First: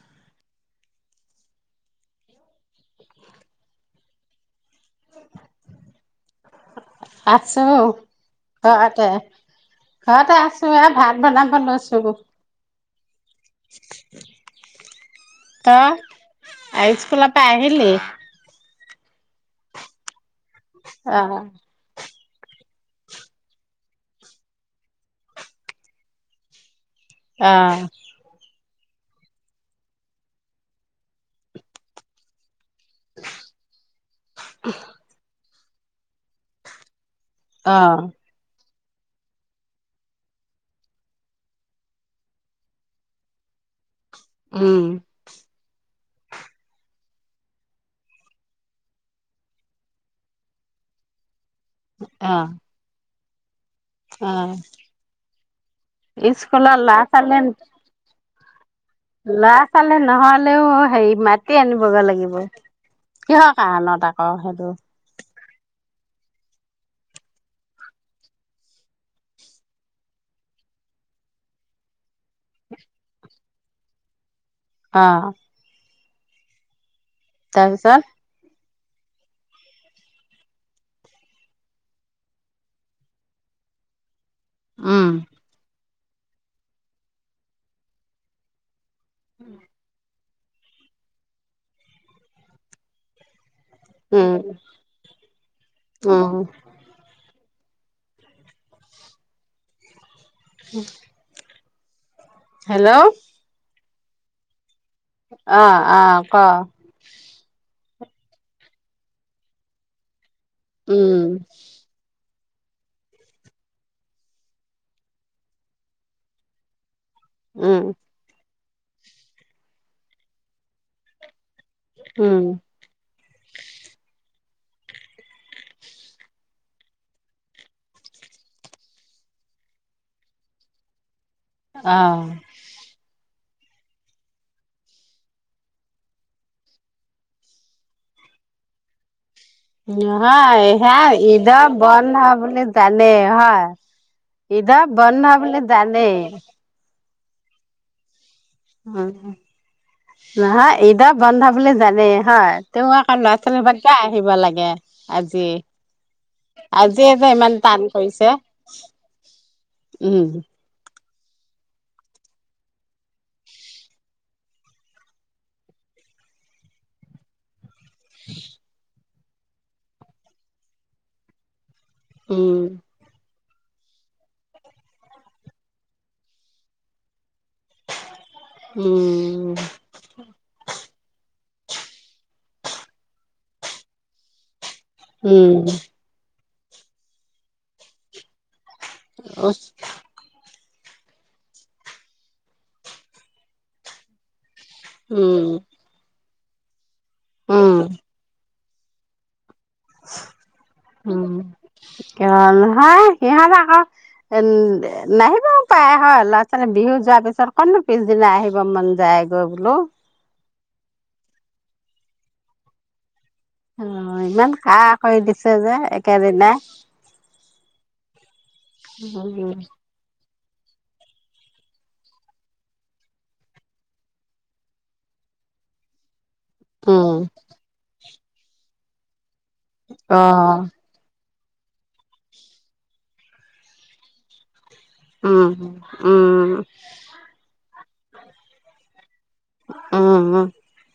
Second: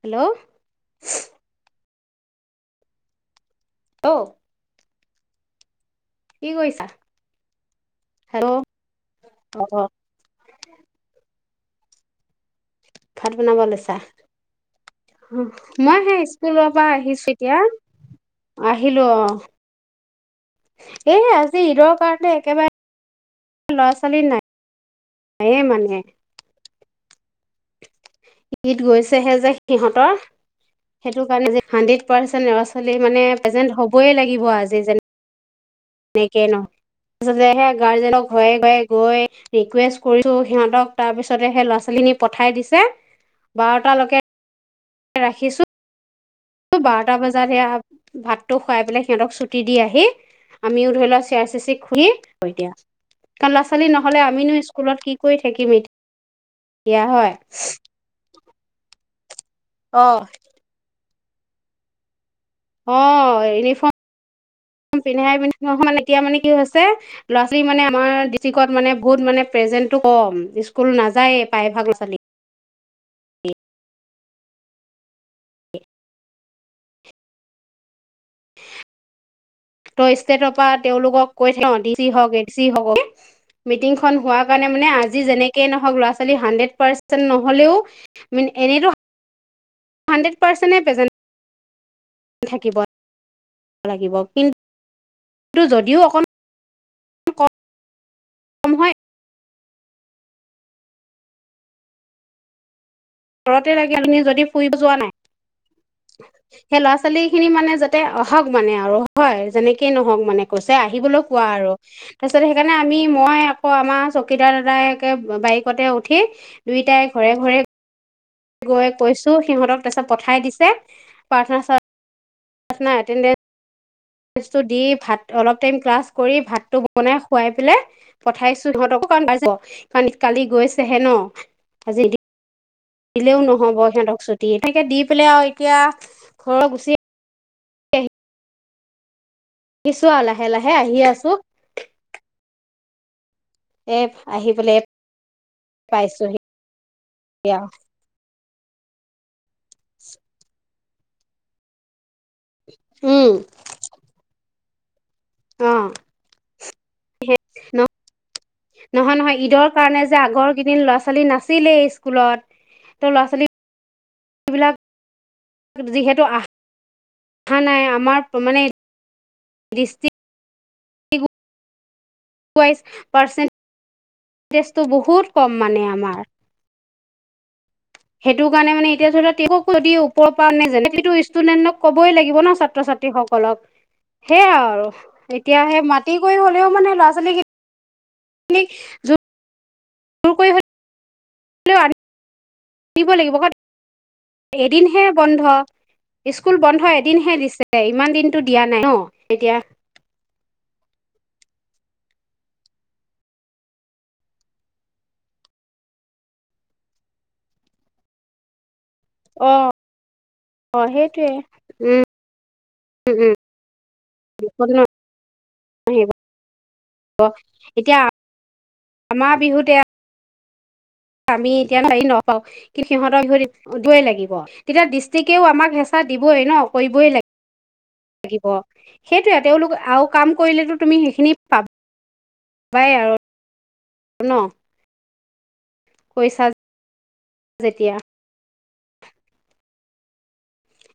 Hello [unintelligible] ত আছো hello ঘৰতে অ' ঘৰতে আছো এ ভাত বনাম ভাল আ [unintelligible] চব ভাত বনাব লৈছা মই তই সেই স্কুলৰ পৰা স্কুলৰ আহিছো পৰা আহিলি এতিয়া আহিলো অ এ অ আজি ঈদৰ কাৰণে একেবাৰে ল'ৰা ছোৱালী নাই নায়ে মানে আহ ঈদ গৈছেহে যে সিহঁতৰ সেইটো কাৰণে যে হানড্ৰেড পাৰ্চেন্ট ল'ৰা -ছো মানে প্ৰেজেন্ট হ'বই লাগিব আজি যেনে নে কে ন আচলতে হে অ গাৰ্জেনক ঘয়ে ঘয়ে গৈ ৰিকুৱেষ্ট কৰিছোঁ সিহঁতক তাৰপিছতে হে ল'ৰা ছোৱালীখিনি পঠাই দিছে বাৰু টা লৈকে উম ৰাখিছো বাৰটা বজাত সেয়া ভাতটো খুৱাই পেলাই সিহঁতক চুটি দি আহি আমিও ধৰি লোৱা চিয়া চিছ খ [unintelligible] অ হয় দিয়া কালাচ নহ'লে আমিনো স্কুলত কি কৰি থাকিম ষ্কুলাৰ লা এতিয়া হয়। চালেন। ল'ৰা ছোৱালী অ'। নহলেও হেৰি। মাতি আনিবগে লাগিব। অ কিহৰ কাৰণত আকৌ সেইটো ইউনিফৰ্ম পিন্ধাই পিন্ধ এতিয়া মানে কি হৈছে ল'ৰা ছোৱালী মানে আমাৰ ডিষ্ট্ৰিকত মানে বহুত মানে প্ৰেজেন্টটো কম স্কুল নাযায়ে প্ৰায়ভাগ ল'ৰা ছোৱালী। অ। তাৰপিছত। তই ষ্টেটৰ পৰা তেওঁলোকক কৈ থাক অ ডিচি হওক এডিচি হ‌ওক মিটিংখন হোৱা। কাৰণে মানে উম আজি যেনেকে নহওক লৰা ছোৱালী হানড্ৰেড পাৰ্চেন্ট নহলেও ম এনেতো। উম। হান্ডতপাৰ্চেন্তয়ে প্ৰেছেণ্ট। থাকিব। লাগিব উম কিন্তু যদিও উম অকণমান কম হয়। হুম হেল্ল। ঘৰতে লাগে আপুনি যদি ফুৰিব যোৱা নাই, অ অ ক সেই ল'ৰা ছোৱালীখিনি মানে আহক মানে আৰু হয় যেনেকেই নহওক মানে। কৈছে উম আহিবলৈ কোৱা আৰু। তাৰপিছত সেইকাৰণে আমি মই আকৌ আমাৰ চকীদাৰ দাদাইকে বাইকতে উঠি দুইটাই ঘৰে ঘৰে উম। গৈ কৈছো সিহঁতক তাৰপিছত পঠাই দিছে প্ৰাৰ্থনা উম প্ৰাৰ্থনা, এতেন্ডেছ দি ভাত অলপ টাইম ক্লাছ কৰি ভাতটো বনাই খোৱাই পেলাই পঠাইছো সিহঁতক কাৰণ কালি গৈছেহে ন। আজি অহ। দিলেও নহব সিহঁতক ছুটি এনেকে দি পেলাই আৰু এতিয়া ঘৰৰ গুচি [unintelligible] আহিছো আৰু লাহে নহয় লাহে সেয়া আহি আছো ঈদৰ বন্ধ বুলি। জানে হয় এ আহি পেলাই ঈদৰ বন্ধ বুলি জানে। কিয়? উম নহয় ঈদৰ বন্ধ বুলি জানে। হয় তেওঁ আকৌ উম ল'ৰা ছোৱালীবোৰ কিয় আহিব লাগে? আজি। অ আজিয়ে যে ইমান ন তান কৈছে নহয় নহয় ঈদৰ কাৰণে যে উম। আগৰ কেইদিন ল'ৰা ছোৱালী নাছিলেই স্কুলত তো ল'ৰা ছোৱালীবিলাক যিহেতু অহা নাই। আমাৰ ত মানে [unintelligible] উম ই পাৰ্চেট টেজটো বহুত কম মানে আমাৰ সেইটো কাৰণোনে এতিয়া উম ধৰাক যদি ওপৰ পৰাানটো ষ্টুডেন্টক কবই লাগিব ন ছাত্ৰ ছাত্ৰীসকলক সেয়া আৰু। উম এতিয়া সে মাটি কৰিব হ'ল ও মানে ল'ৰা ছোৱালীক [unintelligible] হেলল দিব লাগিব। এদিনহে বন্ধ। উম স্কুল বন্ধ দিনহে দিছে উম ইমান দিনটো দিয়া নাই ন এতিয়া উ কহয় সিহঁত আকৌ নাহিব পায় হয় ল'ৰা ছোৱালী বিহু যোৱাৰ পিছত কতনো পিছদিনা আহিব মন জায়গৈ বোলো। অ সেইটোৱে উম। উম অ ইমান উম খাহ কৰি দিছে যে আহিব একেদিনাই এতিয়া আমাৰ বিহুতে উ আমি এতিয়া হেৰি নকাওঁ কি সিহঁতৰ বিহ দয় লাগিব তেতিয়া ডিষ্ট্ৰিকেও আমাক হেঁচা দিব ন কৰিবই উম লাগে। লাগিব সেই তেওঁলোক আৰু অ কাম কৰিলেতো তুমি সেইখিনি পাব পাবাই আৰু ন উম। কৈছা উম যেতিয়া অ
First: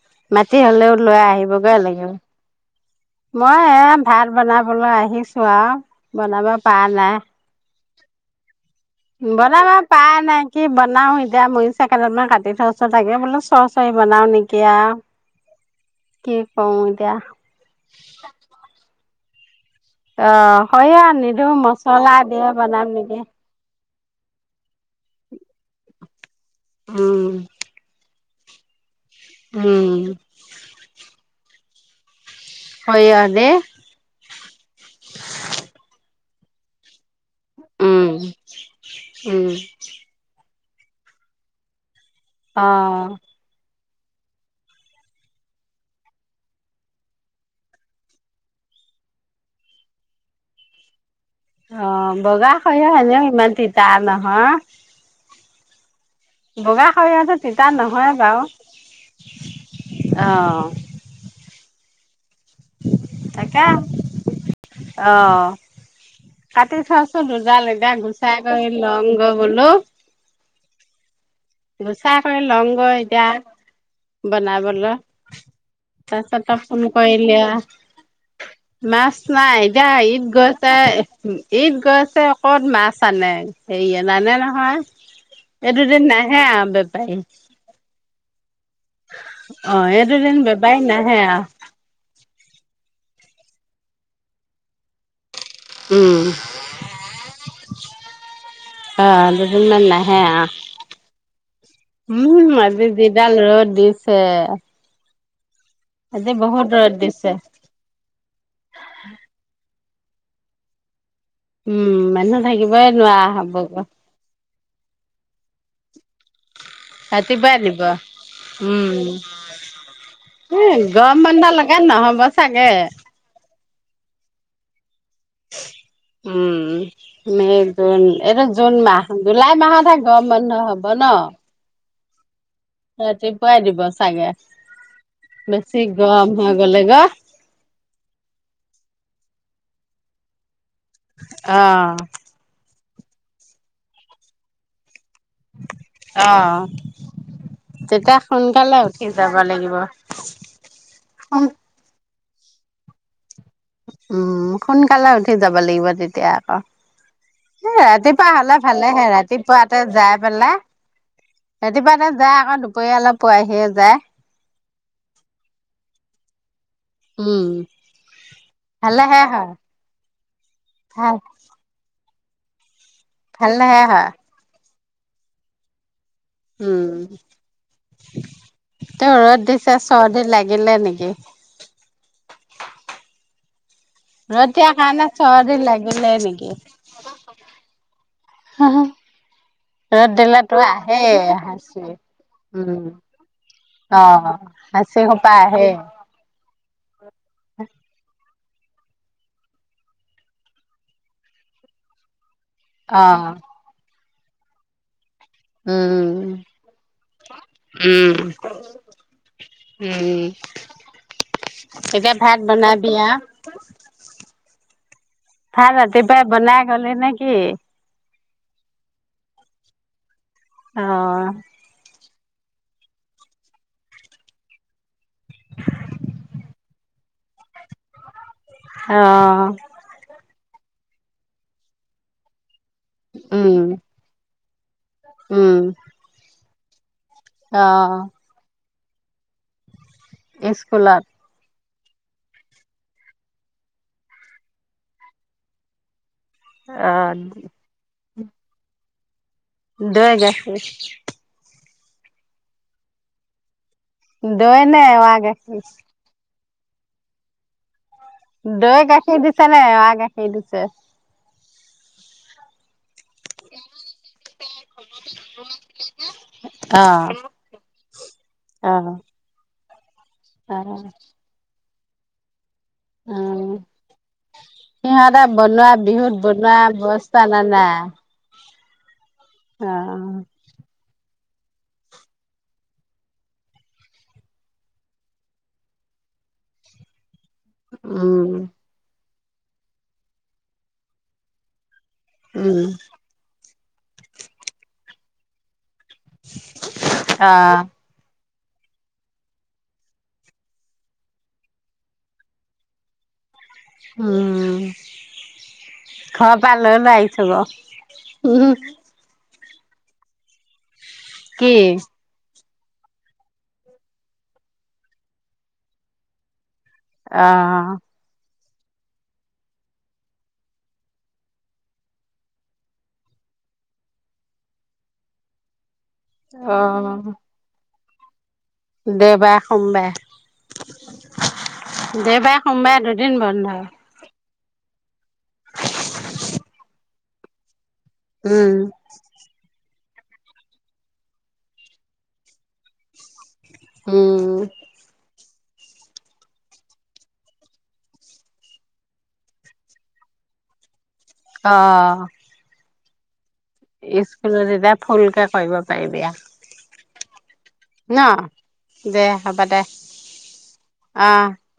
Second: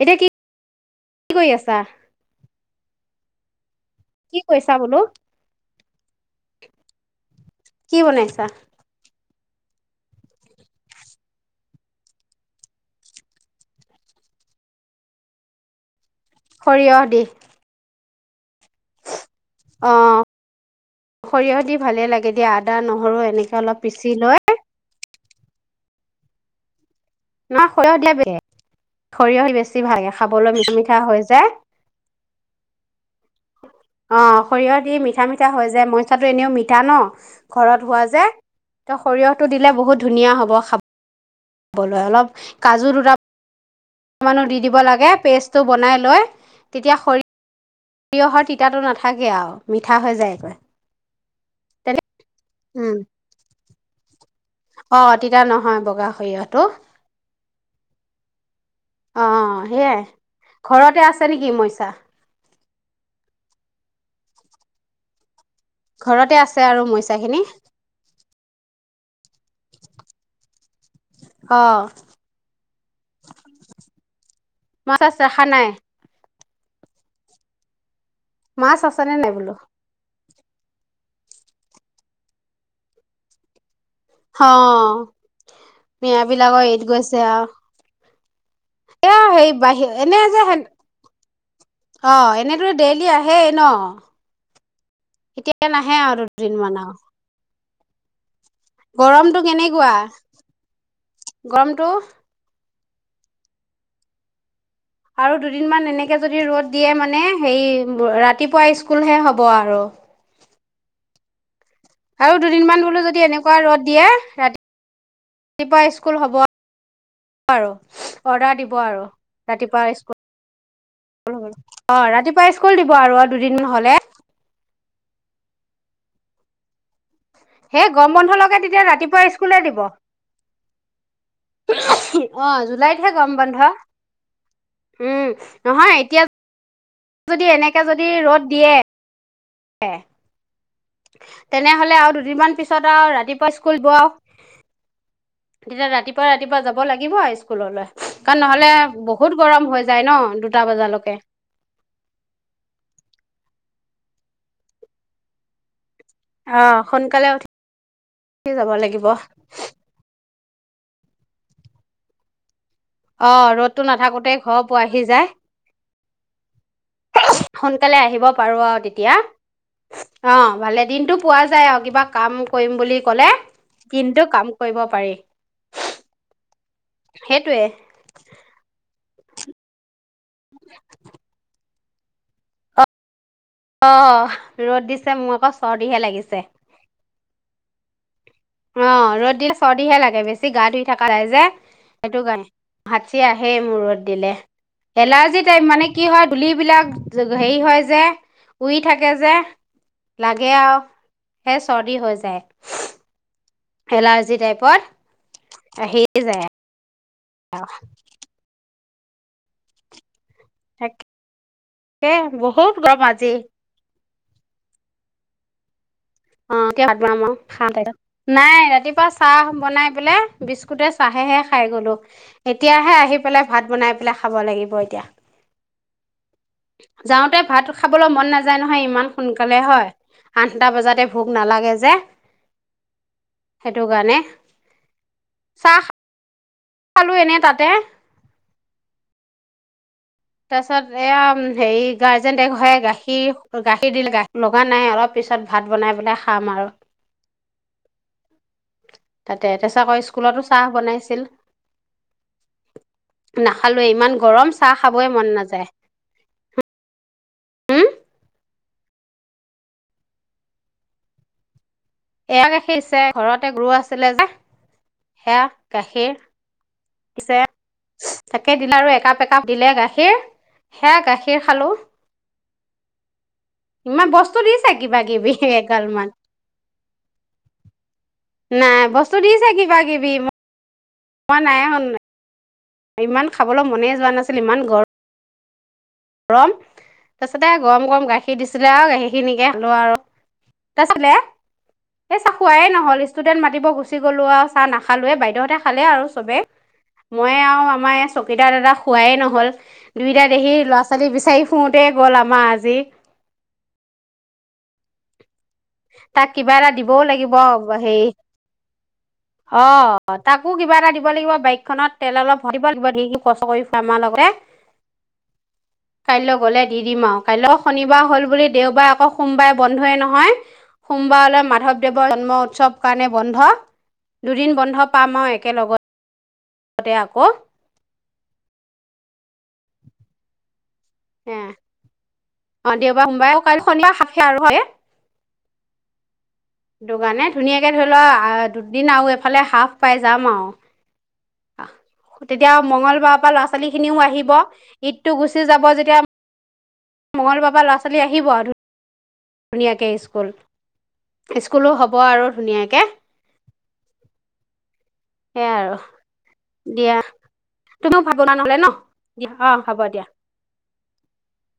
এতিয়া মাতি হলেও লৈ কি কৰি আহিবগৈ আছা? লাগিব। মই এ ভাত কি কৰিছা বনাবলৈ বোলো? আহিছোঁ আৰু বনাব পালা কি বনাইছা? বনাব পাৰা নাই, কি বনাও এতিয়া মৰিচা কেইদালমান কাটি থৈছো তাকে। বোলো চ' চৰি বনাওঁ নেকি আ' কি কওঁ সৰিয়হ এতিয়া? দি। [unintelligible] অ', অঁ, সৰিয়ঁহ নিদো, সৰিয়হ দি ভালে মছলা লাগে দিয়ে দিয়া। আদা, বনাম নহৰু নেকি। এনেকে অলপ পিচি লৈ উম ন সৰিয়হ দেৱ [unintelligible] সৰিয়ঁহ বেছি উম ভালে [unintelligible] খাবলৈ মিঠা মিঠা হৈ যায়। সৰিয়ঁহ দি। সৰিয়ঁহ দি মিঠা মিঠা হৈ যে মই [unintelligible] এনেও মিঠা ন'। ঘৰত হোৱা উম যে, ত' সৰিয়ঁহটো উম দিলে বহুত ধুনীয়া হ'ব খাব। [unintelligible] অলপ কাজু দুটা অ অকমানো দি দিব লাগে, পেষ্টটো বনাই লৈ তেতিয়া সৰিয়ঁহৰ তিতাটো নাথাকে আৰু মিঠা হৈ যায় একেবাৰে। অঁ। বগা সৰিয়ঁহ এনেও ইমান তিতা টা ন হাঁ। বা [unintelligible] নহয় বগা। সৰিয়হটো। বগা সৰিয়ঁহতো তিতা নহয় বাৰু, অ সেইয়াই অ'। ঘৰতে আছে [unintelligible] তাকে, অঁ। ঘৰতে আছে কাটি আৰু থোৱাচোন, মইচাখিনি দুজ [unintelligible] লগা গুচাই কৰি াওঁগ [unintelligible] বোলো। অ গুচাই কৰি লওঁগৈ এতিয়া, বনাবলৈ, মাছ চাছ ৰখা নাই তাৰপাছত, তই ফোন কৰিলি আহ মাছ নাই, এতিয়া ঈদ গৈছে, ঈদ গৈছে, ক'ত মাছ আনে। হেইয়া নানে অ নহয়, এই দুদিন মিয়া নাই। বিলাকৰ ঈদ গৈছে আওঁ। অ এই এনে যে দুদিন বেপাৰি নাহে আৰু। এনেদৰে ডেইলি আহে ন। এতিয়া এতিয়া নাহে উম আৰু দুদিনমান আও। [unintelligible] অ দুদিনমান কেনেকুৱা নাহে গৰমটো আৰু। উম আজি যিডাল ৰ'দ দিছে। আৰু দু দিনমান এনেকে আজি যদি বহুত ৰ'দ দিয়ে মানে দিছে। হেৰি, ৰাতিপুৱা স্কুলহে হ'ব আৰু। উম আৰু মানুহ দুদিনমান থাকিবই বোলো নোৱাৰা যদি হ'ব এনেকুৱা ৰ'দ গৈ দিয়ে, ৰাতি তিপুৱা স্কুল, স্কুল হ'ব ৰাতিপুৱাই আৰু দিব অৰ্ডাৰ দিব উম। আৰু ৰাতিপুৱা এ গৰম স্কুল। বন্ধ লগাত অ নহ'ব ৰাতিপুৱা চাগে স্কুল দিব আৰু দুদিন মান হ'লে। এ উম। মে' সেই জুন গৰম বন্ধ এইটো লগে জুন তেতিয়া মাহ। ৰাতিপুৱা জুলাই স্কুলে দিব মাহতহে গৰম বন্ধ হ'ব ন। অ জুলাইতহে গৰম বন্ধ ৰাতিপুৱাই দিব চাগে। উম বেছি নহয় এতিয়া গৰম হৈ গলেগৈ, যদি এনেকে যদি ৰ'দ দিয়ে, এ তেনেহলে অ'। আৰু দুদিনমান পিছত, ছত আৰু ৰাতিপুৱা স্কুল বোৰ আৰু, তেতিয়া ৰাতিপুৱা ৰাতিপুৱা অ' যাব লাগিব আৰু স্কুললৈ, তেতিয়া কাৰণ নহ'লে সোনকালে উঠি যাব বহুত গৰম লাগিব। হৈ যায় ন দুটা বজালৈকে। উম, সোনকালে উঠি যাব লাগিব তেতিয় তিয়া আকৌ। অ সোনকালে এ ৰাতিপুৱা উঠি হ'লে যাব ভালেহে লাগিব ৰাতিপুৱাতে যাই পেলাই, ৰাতিপুৱাতে যাই আকৌ দু পৰিয়ালে অ পোৱাহিয়ে ৰ'দটো যায়। নাথাকোতে ঘৰ পোৱাহি যায়। উম সোনকালে আহিব পাৰো আৰু তেতিয়া, ভালেহে হয় অ ভালে ভাল দিনটো পোৱা যায় আৰু কিবা কাম কৰিম বুলি, কলে, ভালেহে হয় কিন্তু কাম কৰিব পাৰি। উম সেইটোৱে ত। ত‌ই চাছো চৰ্দি লাগিলে নেকি? অ, দিয়াৰ ৰ'দ কাৰণে দিছে মোৰ আকৌ চৰ্দি চৰ্দিহে লাগিলে লাগিছে। নেকি আহ ৰ'দ দিলে চৰ্দিহে ৰ'দ লাগে বেছি দিলেতো গা ধুই থকা আহেই যাই যে হাঁচি সেইটো কাৰণে উম হাতীয়ে আহি মূৰত অ দিলে হাঁচি সোপা এলাৰ্জি টাইপ আহেই মানে কি হয় ধুলিবলাক হেৰি হয় যে উৰি থাকে যে লাগে আৰু সে চৰ্দি হৈ যায় অ এলাৰ্জি টাইপৰ উম উম উম তাকে এতিয়া ভাত বহুত বনাবি গমৰ আও আজি ভাল ব তেবাই বনাই অ', কিয় গলে ভাত নে বনাম আৰু কি খাম তাৰপিছত। নাই ৰাতিপুৱা চাহ বনাই বোলে অ বিস্কুটে চাহেহে খাই গ'লোঁ এতিয়াহে আহি পেলাই ভাত বনাই পেলাই খাব লাগিব এতিয়া যাওঁতে ভাত খাবলৈ মন নাযায় যায় নহয় ইমান অ সোনকালে হয় আঠটা বজাতে ভোগ নালাগে যে উম সেইটো কাৰণে উম চাহ খালো এনে তাতে আহ তাৰপছত স্কুলত এয়া হেৰি গাৰ্জেনটে গাখীৰ গাখীৰ দিলে গা লগা নাই অলপ পিছত ভাত বনাই পেলাই খাম আৰু অ উম তাতে তেছাকৌ স্কুলতো চাহ বনাইছিল ন খাল ইমান গৰম দৈ চাহ নে খাব এৱা মন গাখীৰ নাযায় দৈ গাখীৰ দিছে নে এয়া গাখীৰ দিছে এয়াা গাখীৰ চে ঘৰতে গৰু আছিলে যে সেয়া গাখীৰ অ পিছে তাকেই অ দিলে আৰু একাপ একাপ দিলে গাখীৰ অ গাখীৰ সেয়া গাখীৰ খালোঁ উম ইমান বস্তু দি চে কিবা সিহঁতে কিবি বনোৱা একগালমান বিহুত বনোৱা বস্তা না নাই নাই বস্তু দি চে অ কিবা কিবি মই নাই শন নাই ইমান খাবলৈ মনে যোৱা নাছিল ইমান গৰ় মৰম তাৰিছতে গৰম গৰম উম গাখীৰ দিছিলে আৰু গাখীৰ খিনিকে ললো আৰু তাৰ আছিলে এ চাহ খুৱাইে উম নহল ষ্টুডেন্ট মাতি গুচি গলো আৰু চাহ নাখা খালঁোইদউহতে খালে আৰু চবে অ মই আৰু আমাৰ চকীদা দাদা খোৱাৱেই নহ'ল দুইটা দেহি ল'ৰা ছোৱালী বিচাৰি ফুৰোতে গ'ল আমাৰ আজি অ ঘ তাক পা কিবা এটা লৈ লৈ দিবও আহিছো লাগিব গৈ হেৰি উম অ তাকো কিবা এটা দিব লাগিব কি বাইকখনত তেল অলপ দিব ধ কষ্ট কৰি খ আমাৰ লগতে কাইলৈ গলে দি দিম আৰু অ কাইলৈও শনিবাৰ হ'ল বুলি দেওবাৰ আকৌ সোমবাৰে বন্ধয়ে নহয় সোমবাৰলৈ মাধৱদেৱৰ জন্ম উৎসৱ কাৰণে বন্ধ দুদিন বন্ধ পাম আৰু একেলগত অ দে বাই সম বাই এ দেবা অ দেওবাৰ সোমাই কাইি সনিবা সেয়া আৰু হয় দোগানে ধুনীয়াাক ধৰি লওক উম দুদিন আৰু এইফালে হাফ পাই যাম আৰু তেতিয়া মং্গলবাৰ ল'ৰাোৱালী খিনও আহিব উম ঈদটো গুচি যাব যেতিয়া মঙলবাৰ পৰা ল'ৰা ছোৱালী আহিব আৰু ধুনীয়াকৈ স্কুল অ স্কুলো হ'ব আৰু ধুনীয়াকে স্কুলত যেতিয়া ফুলকে সেয়াই কৰিব আৰু পাৰিবা দিয়া তুমিও ভাব না নহলে ন দিয়া অ ভাব দিয়া আহ